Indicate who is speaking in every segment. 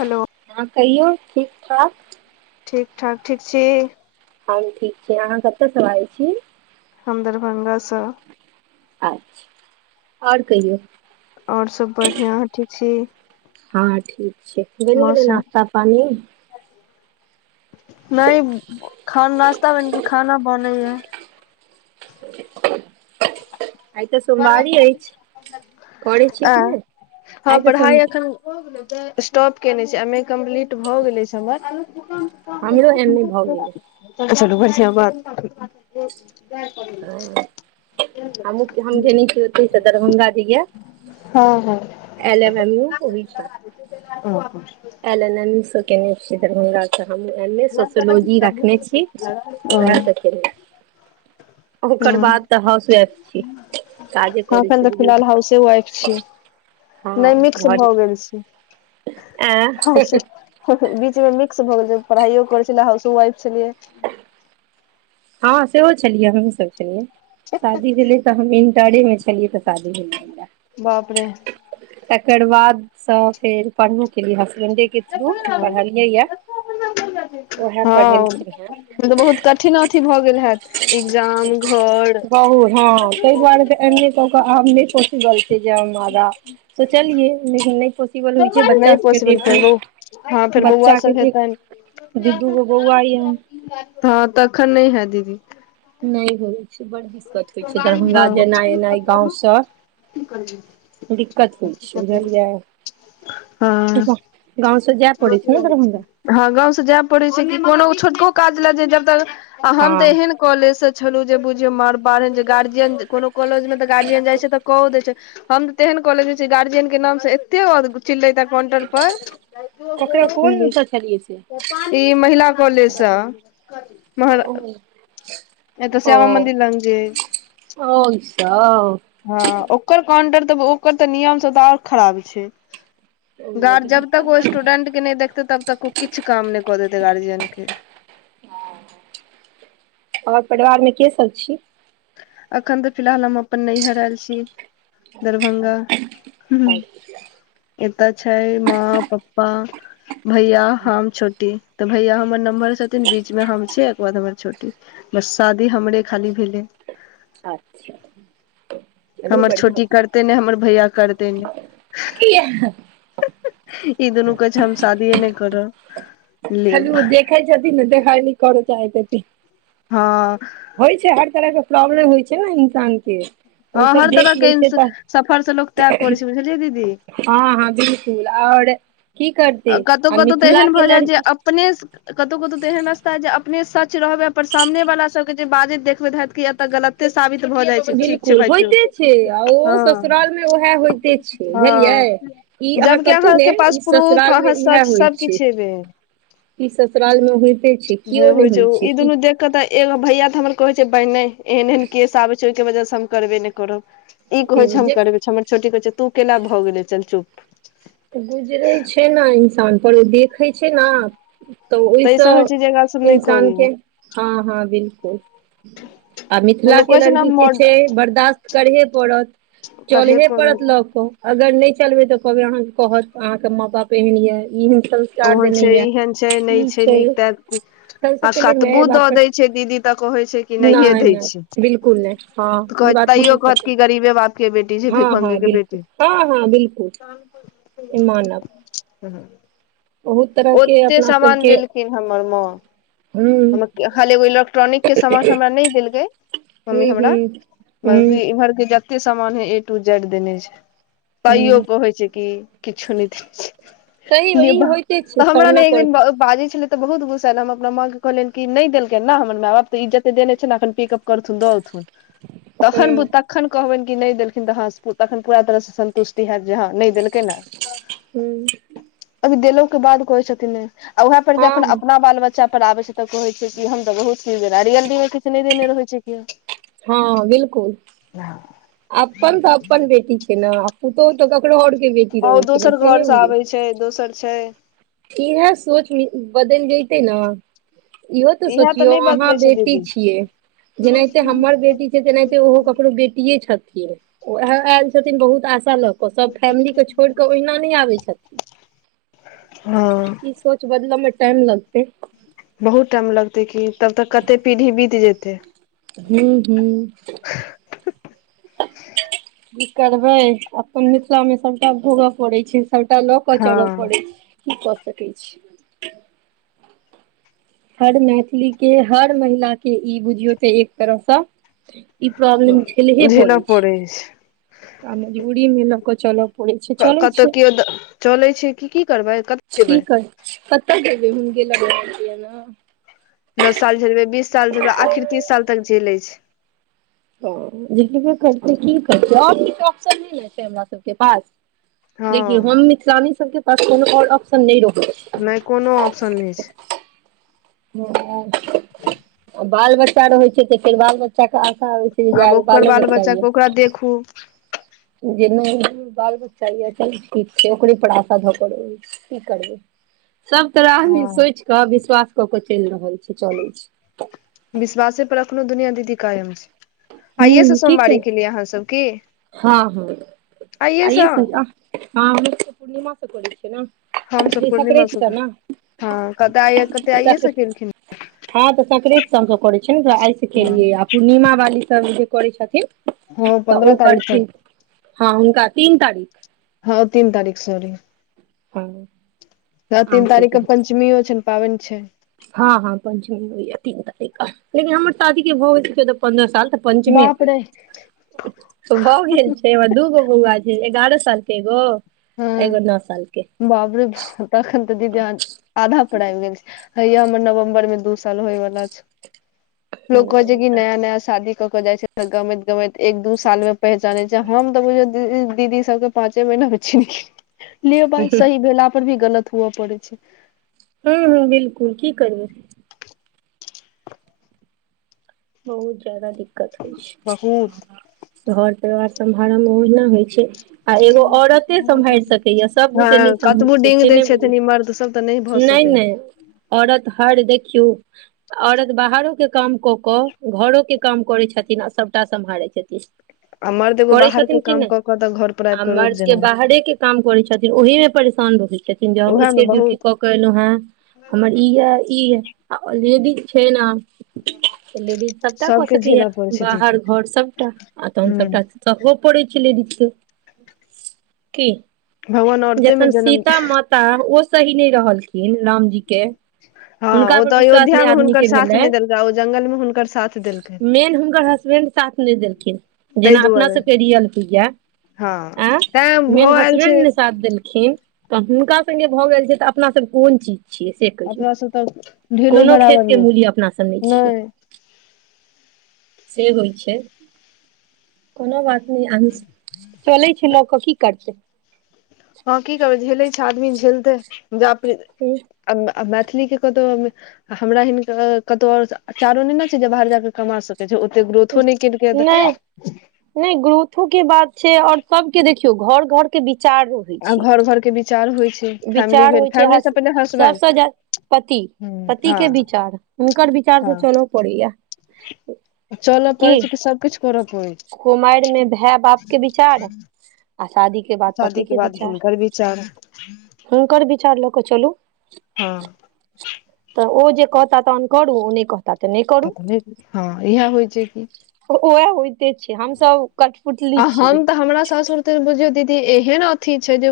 Speaker 1: हलो।
Speaker 2: हां कहियौ ठीक-ठाक।
Speaker 1: ठीक-ठाक, ठीक छी।
Speaker 2: हम ठीक छी, अहाँ कता से बाजै छी।
Speaker 1: हम दरभंगा स।
Speaker 2: अच्छा आओर कहियौ?
Speaker 1: और सब बढ़ियां ठीक छी?
Speaker 2: हँ ठीक छै। बनि गेलै
Speaker 1: मौसम
Speaker 2: नाास्ता पानी?
Speaker 1: नहि खान नाश्ता बन गैल खाना बनया।
Speaker 2: [inaudible] आइ तऽ सोमबारी अइच, करै छि
Speaker 1: आ
Speaker 2: कि नहि
Speaker 1: हँ
Speaker 2: आइ तऽ सो
Speaker 1: पढ़ाइ एखन स्टॉप केने छै एम ए कम्प्लीट भऽ गेले छै हमर।
Speaker 2: हमरो एन नहि भाव गेलै।
Speaker 1: चलो बढ़िआ बात। [unintelligible]
Speaker 2: ह हम हम धेने छी, ओते से दरभ्ंगा [unintelligible]
Speaker 1: हँ हँ।
Speaker 2: एलम हमी ओ। [unintelligible]
Speaker 1: [unintelligible]
Speaker 2: एलनन स केने छ दरभङंगगा तऽ हम एने सोशियोलॉजी रखने छी, इए त
Speaker 1: हां
Speaker 2: काजे करै
Speaker 1: अखन
Speaker 2: छी
Speaker 1: तऽ
Speaker 2: बुझू
Speaker 1: फिलहाल हाउसे वाइफ छीये।
Speaker 2: हँ
Speaker 1: नहि मिक्स
Speaker 2: घर
Speaker 1: भऽ गेल छै। हस
Speaker 2: हँ
Speaker 1: बीच मे मिक्स भऽ गेल पढ़ाइयो करै छलै, हाउस वाइफ छलियै।
Speaker 2: हँ सेहो छलिय, हमहु सब छलियै शादी भेले तऽ हम इंटरे मे छ लियै तऽ शादी भेल
Speaker 1: बाप रे
Speaker 2: तकर बादसँ फेर पढ़बो केलियए हसबेंडेके थ्रू, पढ़लियै यऽ। उएह पढ़ेलखिन हे।
Speaker 1: अथीना अथि भऽ गेल हैत इग्जाम, घर
Speaker 2: बहु हँ। ताहि दुआरे त एम ए क के आब मे पोसिबल छै जे [unintelligible] हमारा सोचलिये लेकिन [unintelligible] बच्चा
Speaker 1: नहि
Speaker 2: सबके
Speaker 1: पॉसिबल फेर
Speaker 2: देखिये,
Speaker 1: बौ हँ फेर बौआ
Speaker 2: बच्चा के
Speaker 1: सब
Speaker 2: देखिए।
Speaker 1: हेतनि
Speaker 2: दू दूगो बौआ आइए।
Speaker 1: हँ तखन नहि है दीदी।
Speaker 2: नहि होइ छै, बड़ दिक्कत होइ छै, दरभंगा जेनाइ एनाइ
Speaker 1: हँ
Speaker 2: गाँवसँ दिक्कत होइ छै बुझलियै?
Speaker 1: हँ
Speaker 2: गांव स जय पड़ छै ने दरभंगा।
Speaker 1: हँ गाँंव से जाय पड़े छै कि कोनो छोटको काज ले जाय जब तक आ हम तऽ
Speaker 2: हँ
Speaker 1: एहन कॉलेज से च छलु जे बुझिय मार बार जे गार्जियन कोनो कॉलेज मे तऽ गार्जियन जाय छै त क देय छै। हम तेन कॉलेज जे छी गार्जियन के नाम से एते चिललै त काउंटर पर
Speaker 2: ककरा कोन
Speaker 1: बुली।
Speaker 2: स छलियै से
Speaker 1: ई महिला कॉलेजस महरा
Speaker 2: ओ [inaudible]
Speaker 1: ए तऽ श्याम मन्दिर ल जे।
Speaker 2: ओ इसब
Speaker 1: हँ ओकर काउंटर तऽ ओकर तऽ नियम सब तऽ आओर खराबी छैय।
Speaker 2: ओ
Speaker 1: गार्
Speaker 2: तऽ
Speaker 1: जब
Speaker 2: दिक्कत
Speaker 1: तक ओ
Speaker 2: बड़
Speaker 1: स्टूडेंट के नहि देखते तब तक ओ किछु काम नहि कऽ देते गार्जियन के।
Speaker 2: और परिवारमे के सब छी?
Speaker 1: अखन तऽ फिलहाल हम अपन नैहर आयल छी दरभंगा।
Speaker 2: अच्छा
Speaker 1: ए तऽ छै माँ पप्पा। भैया हम छोटी त। भैया हमर नम्हर छथिन बीच मे हम छियै एके बाद हमर छोटी बस शादी हमरे खाली भेलेय।
Speaker 2: अच्छा। चलू
Speaker 1: हमर
Speaker 2: बढ़िआँ
Speaker 1: छोटी करतै नै हमर भैया करतै नै।
Speaker 2: कियाह।
Speaker 1: ई दुनू कहै छैय हम शादीये नइ करब।
Speaker 2: चलू
Speaker 1: लेब
Speaker 2: ओ देखय छथिन नै तै सादी न करो चाहे छथिन।
Speaker 1: हं।
Speaker 2: होइ छैय हर तरह के प्रॉब्लम होइ छैय न इंसान के। ओ
Speaker 1: हं
Speaker 2: सब
Speaker 1: हर
Speaker 2: देख लै
Speaker 1: तरहके इं
Speaker 2: छै तऽ
Speaker 1: सफर से लोक त्याग कर छैय बुझलियै दीदी
Speaker 2: हं हं बिलकुल और की करतै
Speaker 1: कतहु
Speaker 2: आ
Speaker 1: कतहु तऽ
Speaker 2: मिथिला
Speaker 1: एहन
Speaker 2: के
Speaker 1: भऽ जायत जे
Speaker 2: लड़की।
Speaker 1: अपने स। कतहु कतहु तऽ एहन रास्ता अइ जे अपने सच रहबैय पर सामने वाला सब के जे बाजैत देखबैय हैत कि एतय गलत। साबित भऽ जाइ छैय ठीक। छै
Speaker 2: कुल
Speaker 1: भाय
Speaker 2: होइते छैय आ
Speaker 1: चुप
Speaker 2: ओ
Speaker 1: हँ
Speaker 2: ससुराल मे उएह होइते छैय
Speaker 1: हँ
Speaker 2: बुझलियै। ई अहां
Speaker 1: जबकि
Speaker 2: कतहु ने
Speaker 1: अहाँके पास
Speaker 2: ई
Speaker 1: प्रूफ
Speaker 2: ससुराल मे
Speaker 1: अहाँ
Speaker 2: इएह
Speaker 1: सच
Speaker 2: होइ
Speaker 1: सब
Speaker 2: छैय
Speaker 1: किछ हेबे
Speaker 2: ई ससुराल मे होइते छैय किओ नहि होइ छैय की।
Speaker 1: ते एगो भैया तऽ हमर कहे छैय बाय न एहन एहन केस आबे छैहि के वजह से हम करबे ने। करब ई कहे छैय हम
Speaker 2: जे
Speaker 1: करबै हमर छोटी कहेय छैय तू केना भऽ गेले चल चुप।
Speaker 2: गुजरैय छैय न इंसान पर ओ देखैय छैय न। तऽ ओहि
Speaker 1: ई
Speaker 2: स
Speaker 1: सब होइ छै जे एकरा सब नहि
Speaker 2: इंसान
Speaker 1: करी
Speaker 2: के हं हं बिलकुल। आ मिथिला
Speaker 1: लोक
Speaker 2: के
Speaker 1: कहै छै ने
Speaker 2: लड़की के
Speaker 1: मॉड
Speaker 2: छैय बर्दाश्त करहे पड़त चलहे पड़त लऽ क। अगर नहि चलबेै तऽ कहबै अहां के कहत अहां के मां बाप एहन ये इ हम। संस्कार
Speaker 1: ओहन
Speaker 2: देने
Speaker 1: छैप
Speaker 2: यए
Speaker 1: एहन छैय नइ
Speaker 2: ई
Speaker 1: छैय
Speaker 2: छै
Speaker 1: नीक तऽ।
Speaker 2: सबसँ
Speaker 1: आ
Speaker 2: पहिले माय
Speaker 1: कतबो दऽ
Speaker 2: बाप पर
Speaker 1: दैय छैय दीदी तऽ कहैय छैय कि नहिये
Speaker 2: नहि
Speaker 1: दैय छैय।
Speaker 2: नहि बिलकुल नहि हँ ई
Speaker 1: कहैत
Speaker 2: बात
Speaker 1: तैयो
Speaker 2: हमहुँ
Speaker 1: कहत
Speaker 2: सब
Speaker 1: की गरीबे बाप के बेटी छैय
Speaker 2: हँ
Speaker 1: भिख मंगे
Speaker 2: हँ
Speaker 1: के
Speaker 2: बिलकुल
Speaker 1: बेटी।
Speaker 2: हँ हँ बिलकुल
Speaker 1: पैघ छथिन
Speaker 2: मानब
Speaker 1: हूं हू।
Speaker 2: बहुत तरहके
Speaker 1: ओतेऽ
Speaker 2: अपना
Speaker 1: सामान
Speaker 2: सबके
Speaker 1: देलखिन हमर मां।
Speaker 2: हूँ
Speaker 1: खाली एगो इलेक्ट्रॉनिक के सामान हमरा नइ देलकैय मम्मी
Speaker 2: हूँ
Speaker 1: हमरा।
Speaker 2: हूँ हूँ
Speaker 1: घर के जते सामान अई ए टू जेड देने छैय तैयो
Speaker 2: हूँ
Speaker 1: कहैप छैय की। किछ नइ छौउ।
Speaker 2: सही ओही होय ते छैय सामना करब।
Speaker 1: बाजे छलैय त बहुत गुसा ऐल हम अपना मां के कहलियै कि नहि देलकैन न हमर मै बाप त इ जते देने छैय न पीकप। करथुन द एथुन। तहन
Speaker 2: हूँ
Speaker 1: तखन कहबैन कि नइ देलखिन तऽ ह तखन पूरा तरह सऽ संन्तुष्ट। हैत जे ह नइ देलकै न
Speaker 2: हूँ
Speaker 1: अभी देलों के बाद कहैय छथिन नै। आ उएह पर ज
Speaker 2: हँ
Speaker 1: अपन
Speaker 2: हँ
Speaker 1: अपना बाल बच्चा पर आबै छैय तऽ कहे छैय कि हम तऽ बहुत। क [unintelligible] रियली मे किछु नहि देने रहे छैय कि
Speaker 2: हं बिल्कुल।
Speaker 1: [inaudible]
Speaker 2: अपन तऽ अपन बेटी छैय न पुतोह तऽ ककरो और के बेटी रहैय छैय न से नइ बुझैय।
Speaker 1: छैय दोसर छैय।
Speaker 2: इहै सोच बदल जइतै न। इहो तऽ
Speaker 1: इएह
Speaker 2: सोचियौ
Speaker 1: नहि
Speaker 2: अहां
Speaker 1: बदलै छै
Speaker 2: बेटी
Speaker 1: दीदी
Speaker 2: छियै। जेनाहिते हमर बेटी छैय तेनाहिते ओहो ककरो बेटी। पे छथिन ओ आयल छथिन बहुत आशा लग ओ सभ फैमिलीके छोड़ि कऽ ओहिना नहि आबै छथिन।
Speaker 1: हँ
Speaker 2: ई सोच बदलऽ मे टाइम लगते।
Speaker 1: बहुत टाइम लगते की तब तऽ कते पीढ़ी बीत जेते।
Speaker 2: हूं हूं की करबै अपन मिथिला मे सबटा भोगय पड़ैत छै, सबटा लऽ क
Speaker 1: हँ
Speaker 2: चलय पड़े छै। की क सकै छी। हर मैथिली के हर महिला के ई बुझियौ ते एक तरहसँ ई प्रॉब्लम झेलहे
Speaker 1: झेलऽ
Speaker 2: पड़े
Speaker 1: पड़ै
Speaker 2: छै आ मजबूरी में ल क चल
Speaker 1: कतहु केओ चलै छै क की करबै कतय जेबै।
Speaker 2: कत जेबे उनके लग रहलय न।
Speaker 1: दस साल झेलबै बीस साल झलबे आखिर तीस साल तक झेलै छै।
Speaker 2: ओ जेब करतै की करतै आओर किछु ऑप्शन नहि ने छै हमरा सबके पास
Speaker 1: हँ
Speaker 2: देखियौ हम मिथिलानी सबके पास कोनो आओर ऑप्शन नहि रहइ छे।
Speaker 1: नहि कोनो ऑप्शन नहि छै।
Speaker 2: ह [unintelligible] बाल बच्चा रहै छै तऽ फेर बाल बच्चा के
Speaker 1: आब
Speaker 2: जा [unintelligible]
Speaker 1: ओकर
Speaker 2: बालो
Speaker 1: बाल
Speaker 2: बच्चा इ
Speaker 1: के
Speaker 2: ए
Speaker 1: ओकरा देखू
Speaker 2: जेने बाल बच्चा य चल ठीक छै ओकरे पढ़ाशा ध करो की करबै। सब तरह
Speaker 1: हँ
Speaker 2: आदमी सोचि कऽ विश्वास कऽ के चलि रहल छै चलइ छै।
Speaker 1: विश्वासे पर अखनो दुनिया दीदी कायम छै। आइे से
Speaker 2: हूँ की
Speaker 1: सोमवारी
Speaker 2: कर
Speaker 1: के लिए अहाँ सब की?
Speaker 2: हँ हँ आइे से नै ह हमोके पूर्णिमा से करै छियै ने।
Speaker 1: हमस
Speaker 2: ई
Speaker 1: पूर्णिमा
Speaker 2: संक्रान्ति सँ
Speaker 1: सब
Speaker 2: ने
Speaker 1: हँ कत आ कते आइए
Speaker 2: सक
Speaker 1: स केलखिन।
Speaker 2: हँ तऽ संक्रांत सभ हमसभ करै छियै ने त आस
Speaker 1: हँ
Speaker 2: केलियै आ पूर्णिमा वाली सब जे करै छथिन।
Speaker 1: हाँ पंद्रह क
Speaker 2: करथि हँ हुनका तीन तारीख
Speaker 1: हँ तीन तारीख सॉरी
Speaker 2: हँ
Speaker 1: आ
Speaker 2: अहाँ
Speaker 1: तीन तारख
Speaker 2: सबके
Speaker 1: के पञ्चमी अ पाबनि छै।
Speaker 2: हँ हँ पंचचमी होइया तीन तारीख क लेकिन हमर शादी के भऽ गेलइ छै पन्द्रह साल त पञ्चमी
Speaker 1: बाप रे
Speaker 2: [unintelligible] भऽ गेल छै हमर दूगो बऊआ छे एगारह साल के एको
Speaker 1: हँ बाबरे भ तखन तऽ दीदा आधा पर आबि गेल छै हैय हमर नवम्बर में दू साल होय वला छै। लोक कहै छै
Speaker 2: नहि
Speaker 1: कि
Speaker 2: तऽ
Speaker 1: नया नया शादी कऽ के जाइ छै तऽ गमैत गमैत एक दू साल में पहचाने छै हम तऽ बुझौ दीदी सबके पाँचे महिना में चिन के लियौ बइ सही भेला पर भी गलत हुवअ पड़ैत छै।
Speaker 2: हँ हँ बिलकुल की करइ? बहुत जादा दिक्कत होइ
Speaker 1: बहुत
Speaker 2: छै। घर परिवार समहा में ओहिना होइ छै। आ एगो औरते सम्हारि
Speaker 1: [unintelligible]
Speaker 2: सकैया सब बुते
Speaker 1: हँ
Speaker 2: नहि सम्हरै
Speaker 1: कतबो
Speaker 2: छै
Speaker 1: डेंग
Speaker 2: से
Speaker 1: दै
Speaker 2: नहि
Speaker 1: छथिन इ
Speaker 2: बुझै
Speaker 1: मर्द सब तऽ नहि भऽ सकै।
Speaker 2: औरत हर देखियौ औरत बाहरो के काम कऽ कऽ घरो के काम करै छथिन आ सभटा सम्हारै छथिन।
Speaker 1: आ मर्द एगो
Speaker 2: करे
Speaker 1: बाहर
Speaker 2: छथिथन
Speaker 1: के
Speaker 2: कि
Speaker 1: काम
Speaker 2: नहि
Speaker 1: कऽ कऽ तऽ घर पर
Speaker 2: आ
Speaker 1: आबि कऽ रोप
Speaker 2: मर्द के
Speaker 1: जनाबै
Speaker 2: बाहरे के काम करै छथिन ओहि में परेशान रहैत छथिन जे हम
Speaker 1: उएह मे
Speaker 2: एके ड्यूटी
Speaker 1: बहुत
Speaker 2: कऽ के कलहु हें। हमर ई ये ई अ ओ रेडीज छै न
Speaker 1: हं
Speaker 2: लेडीज सबटा क सकै यए। बाहर घर सबटा, आ तोहन
Speaker 1: हूँ
Speaker 2: सबटा सहो परे छलै लेडी के। कि?
Speaker 1: भगवान औरते मे
Speaker 2: जखन
Speaker 1: जन्म
Speaker 2: सीता माता ओ सही नहि रहलखिन, लाम के, हुनका पर विश्वास नहि आदमी के भेलै।
Speaker 1: जाउ जंगलमे हुनकर साथ देलकै
Speaker 2: मेन हुनकर हसबेंड साथ नहि देलखिन।
Speaker 1: ताहि
Speaker 2: जेना अपना
Speaker 1: दुआरे
Speaker 2: सबके रियल होइया।
Speaker 1: हँ
Speaker 2: एं,
Speaker 1: तैं
Speaker 2: मेन
Speaker 1: भाव आयल छै
Speaker 2: हसबैंड नै साथ देलखिन। तऽ हुनका सङ्गे भऽ गेल छै तऽ अपना सभ कोन चीज छियै से कहियौ।
Speaker 1: अपना सब तऽ ढेलो
Speaker 2: कोनो
Speaker 1: बराबर
Speaker 2: खेतके
Speaker 1: नहि
Speaker 2: मूली अपना सब नहि छियै। से होइ छै। कोनो बात [unintelligible] चलै छै लो क कि करतै?
Speaker 1: हँ कि करबै? झेलै छै आदमी झेलतै या फिर
Speaker 2: हूँ
Speaker 1: अब अब मैथिली के कतहु [unintelligible] हमरा हिनका कतौ और आ चारो नै ने छै जे बाहर जाकऽ कमा सक जे ओते ग्रोथो नहि केलकै ह-त
Speaker 2: नहि ग्रोथो के बात छै। और सबके देखियौ घर घर के विचार रू
Speaker 1: आ घर घर के विचार होइ छै। फैमिली
Speaker 2: विचार
Speaker 1: भेल।
Speaker 2: होइ छै
Speaker 1: फैमिली से
Speaker 2: हस
Speaker 1: पहिले
Speaker 2: सबसँ
Speaker 1: हसबेंड।
Speaker 2: जा पति, पतिके
Speaker 1: हँ
Speaker 2: विचार, हुनकर विचार से
Speaker 1: हँ
Speaker 2: चलो पड़ैया।
Speaker 1: चलऽ पड़ै छै
Speaker 2: कि
Speaker 1: सब किछु करऽ पड़ै छै
Speaker 2: कुमारि मे भेय बाप के विचार आ शादी के बाद पति के विचार।
Speaker 1: चारो
Speaker 2: हुनकर विचार लऽ कऽ चलू।
Speaker 1: हूम्म।
Speaker 2: तऽ ओ जे कहता तहन करू। ओ नहि कह
Speaker 1: त [unintelligible] नै। हँ, इएह होइ छै की।
Speaker 2: उ-उएह होइते छै हमसभ कठपुतली
Speaker 1: आ
Speaker 2: छी।
Speaker 1: हम तऽ हमरा सासुर [unintelligible] बुझयो दीदी एहेन अथी छै जे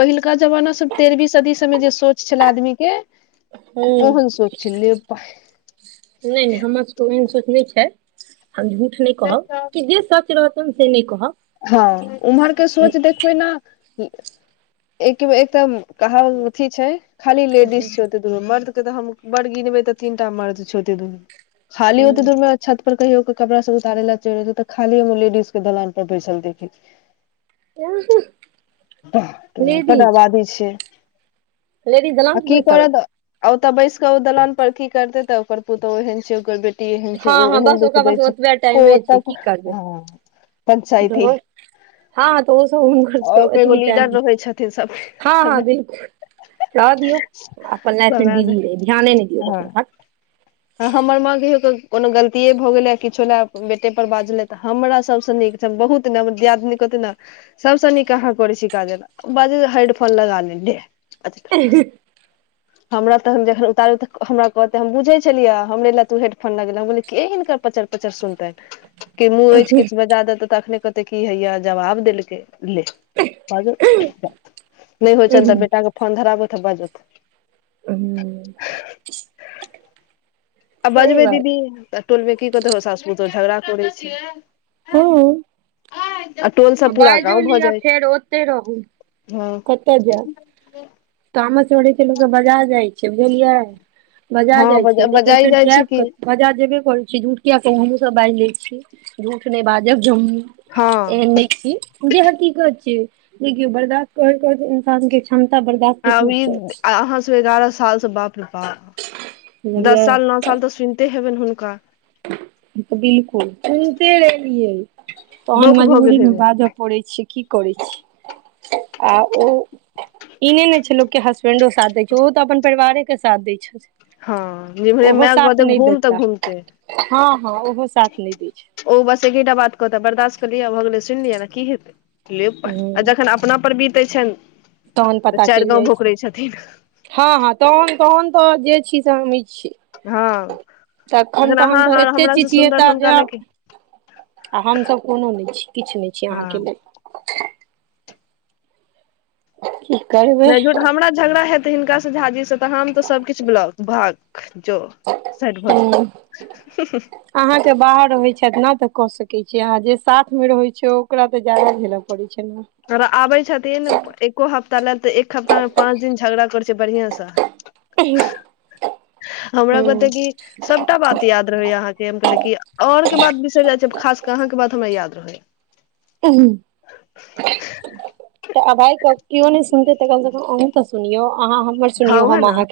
Speaker 1: पहिलका जमाना सब तेरवीं सदी सबमे जे सोच छै अपना आदमी के,
Speaker 2: हूँ
Speaker 1: ओहन सोच छै। ले बांइ
Speaker 2: नहि नहि हमर सभके ओहेन सोच नहि छै। हम झूठ नहि कहब। कि जे सच रहत [unintelligible] से नहि कहब
Speaker 1: हँ उम्हर के सोच देखबै ने, एक- एकदम कहल अथी छै। खाली लेडीस छै ओ [unintelligible] मर्द के तऽ हम बड़ गीनबै तऽ तीन टा मर्द छै ओते दूर में। खाली ओते दूर मे छत पर कहियो के कपड़ा सब उतारे ले चलि, तऽ खाली हम लेडीज के दलान पर बैसल देखै लियै।
Speaker 2: [unintelligible]
Speaker 1: [unintelligible]
Speaker 2: लेडीज
Speaker 1: पटाबादी छै।
Speaker 2: लेडीज दलान
Speaker 1: आ
Speaker 2: पर
Speaker 1: की
Speaker 2: बैसल
Speaker 1: करत आ ओतऽ बैस क ओ दलान पर कि करतै तऽ ओकर पुतौह ओहेन छै ओकर बे टी एहन छै,
Speaker 2: हँ
Speaker 1: ओ
Speaker 2: हँ
Speaker 1: एहन
Speaker 2: बस
Speaker 1: दुख
Speaker 2: ओकरा
Speaker 1: दै
Speaker 2: पास
Speaker 1: छै।
Speaker 2: ओतबे
Speaker 1: ओ
Speaker 2: टाइमे
Speaker 1: ओतऽ से, [unintelligible]
Speaker 2: धोर, हँ तो ओ सब उनकर [unintelligible]
Speaker 1: आओर एगो
Speaker 2: एटबी टाइम
Speaker 1: लीडर
Speaker 2: है।
Speaker 1: रहै छथिन सब
Speaker 2: हँ- हँ
Speaker 1: समय
Speaker 2: बिल्कुल रहऽ दियौ अपन लाइफ मे
Speaker 1: समय
Speaker 2: बीजी रही, ध्याने नै दियौ
Speaker 1: हँ
Speaker 2: ककरो भक्क।
Speaker 1: [inaudible] आ हमर माँ कहियो के कोनो गलतिये भ गेले आ किछो ले बेटे पर बाजले त हमरा सबसे नीक सब बहुत ना हमर दियादनी कहते ने सबसे नीक अहाँ करै छी काजल, बाजे छै हैडफोन लगा ले लेह [unintelligible]
Speaker 2: आ
Speaker 1: [inaudible] हमरा तखन जखन उतारब त हमरा कहते हम बुझे छलिया हमरे ले तू हेडफोन लगेला, हम कहलिये के हिनकर पचर पचर सुनतैन। कि मुँह एछ किछ बजा देते त अखने कहते की हैया जवाब देलकै ले। बाजौथ नै होय छन
Speaker 2: पर
Speaker 1: तऽ बेटा के फोन धराबौथ आ बाजौथ।
Speaker 2: हूं।
Speaker 1: आ
Speaker 2: सही
Speaker 1: बजबै
Speaker 2: बात
Speaker 1: दीदी त टोलमे की कहतै होउ सास पुतोह झगड़ा करै छै।
Speaker 2: हां।
Speaker 1: आ टोल से
Speaker 2: आ
Speaker 1: पूरा
Speaker 2: बाएजो
Speaker 1: गाँव भऽ
Speaker 2: लियो
Speaker 1: जाइ
Speaker 2: फेर ओते रहु।
Speaker 1: हँ
Speaker 2: कता जाएब, तामस बढ़य छलु ते बजार जाय छिये बुझलियै। बजार
Speaker 1: हँ
Speaker 2: जाय छिये,
Speaker 1: बजा
Speaker 2: लेकिन
Speaker 1: बजाइ
Speaker 2: फेर
Speaker 1: जाइ छै
Speaker 2: जाएब क
Speaker 1: कि
Speaker 2: बजार जेबे करै छी, झूठ किया कहु हमु सब बाएज लै छी, झूठ नै बाजब जे हम
Speaker 1: हँ
Speaker 2: एहन‌ नै छी जे हकीकत छियै देखियौ बर्दाश्त करैत-करैत इंसान के क्षमता बर्दाश्त के
Speaker 1: आब ई
Speaker 2: टूटि जाइ छै
Speaker 1: अहाँ सब एगारअ साल त बाप रे बाप
Speaker 2: बुझलियै
Speaker 1: दस साल, नौ साल तऽ सुनते हेबैन हुनका।
Speaker 2: बिलकुल सुनते एलियै। तहन
Speaker 1: बौक भऽ
Speaker 2: मजबूरी
Speaker 1: गेल
Speaker 2: मे
Speaker 1: हेबै
Speaker 2: बाजऽ पड़ै छै, की करै छी। आ ओ ई नै ने छै लोक के हसबेंडो साथ दै छै, उहो तऽ अपन परिवारे के साथ दै छै।
Speaker 1: हां जिमहरे माय कहते घूम तऽ घूमतै।
Speaker 2: हां-हां ओहो साथ नै दै छै।
Speaker 1: ओ बस एकेटा बात कहता बर्दाश्त कलियै भऽ गेलै सुन लियौ ने की हेतै। ले बा आ
Speaker 2: हूँ
Speaker 1: जखन अपना पर बीतै छैन तऽ चाएर गाँव भोखरे छथिन।
Speaker 2: हां-हां तहन, तहन तऽ जे छी से हमी छी।
Speaker 1: हँ
Speaker 2: तखन तहन
Speaker 1: अहाँ
Speaker 2: तऽ एते
Speaker 1: हमरा से सुन्दर
Speaker 2: चिचयैता
Speaker 1: हुनका
Speaker 2: जा
Speaker 1: लग
Speaker 2: आ हम सब कुनू नै छी, किछ नै छी
Speaker 1: हँ
Speaker 2: अहाँके लेल। की। करबै
Speaker 1: नै झूठ हमरा झगड़ा हाएत हिनका से झाजी से तऽ हम तऽ सब किछ [unintelligible] भ क जो साइड भऽ जो।
Speaker 2: अहाँ के बाहर होय छैथ ना तऽ कऽ सकै छी आ जे साथ मे रहै छै ओकरा तऽ ज्यादा झेला पड़े छै ना।
Speaker 1: अगर आबै छथिन एको हफ्ता लेल तऽ एक हफ्ता मे पाँच दिन झगड़ा करै छिये बढ़ियाँ से।
Speaker 2: [unintelligible]
Speaker 1: हमरा कहते कि
Speaker 2: हूँ
Speaker 1: सबटा बात याद रहैया अहाँके, हम कहलियै कि और के बात बिसैर जाय छी हम खास कऽ अहाँके बात हमरा याद रहै।
Speaker 2: ऊ हुं। तऽ [unintelligible] के कियौ नै सुनते तऽ कम से कम अहूं तऽ सुनियौ, अहाँ हमर
Speaker 1: हँ
Speaker 2: सुनियौ
Speaker 1: उएह
Speaker 2: हम
Speaker 1: ने
Speaker 2: अहाँके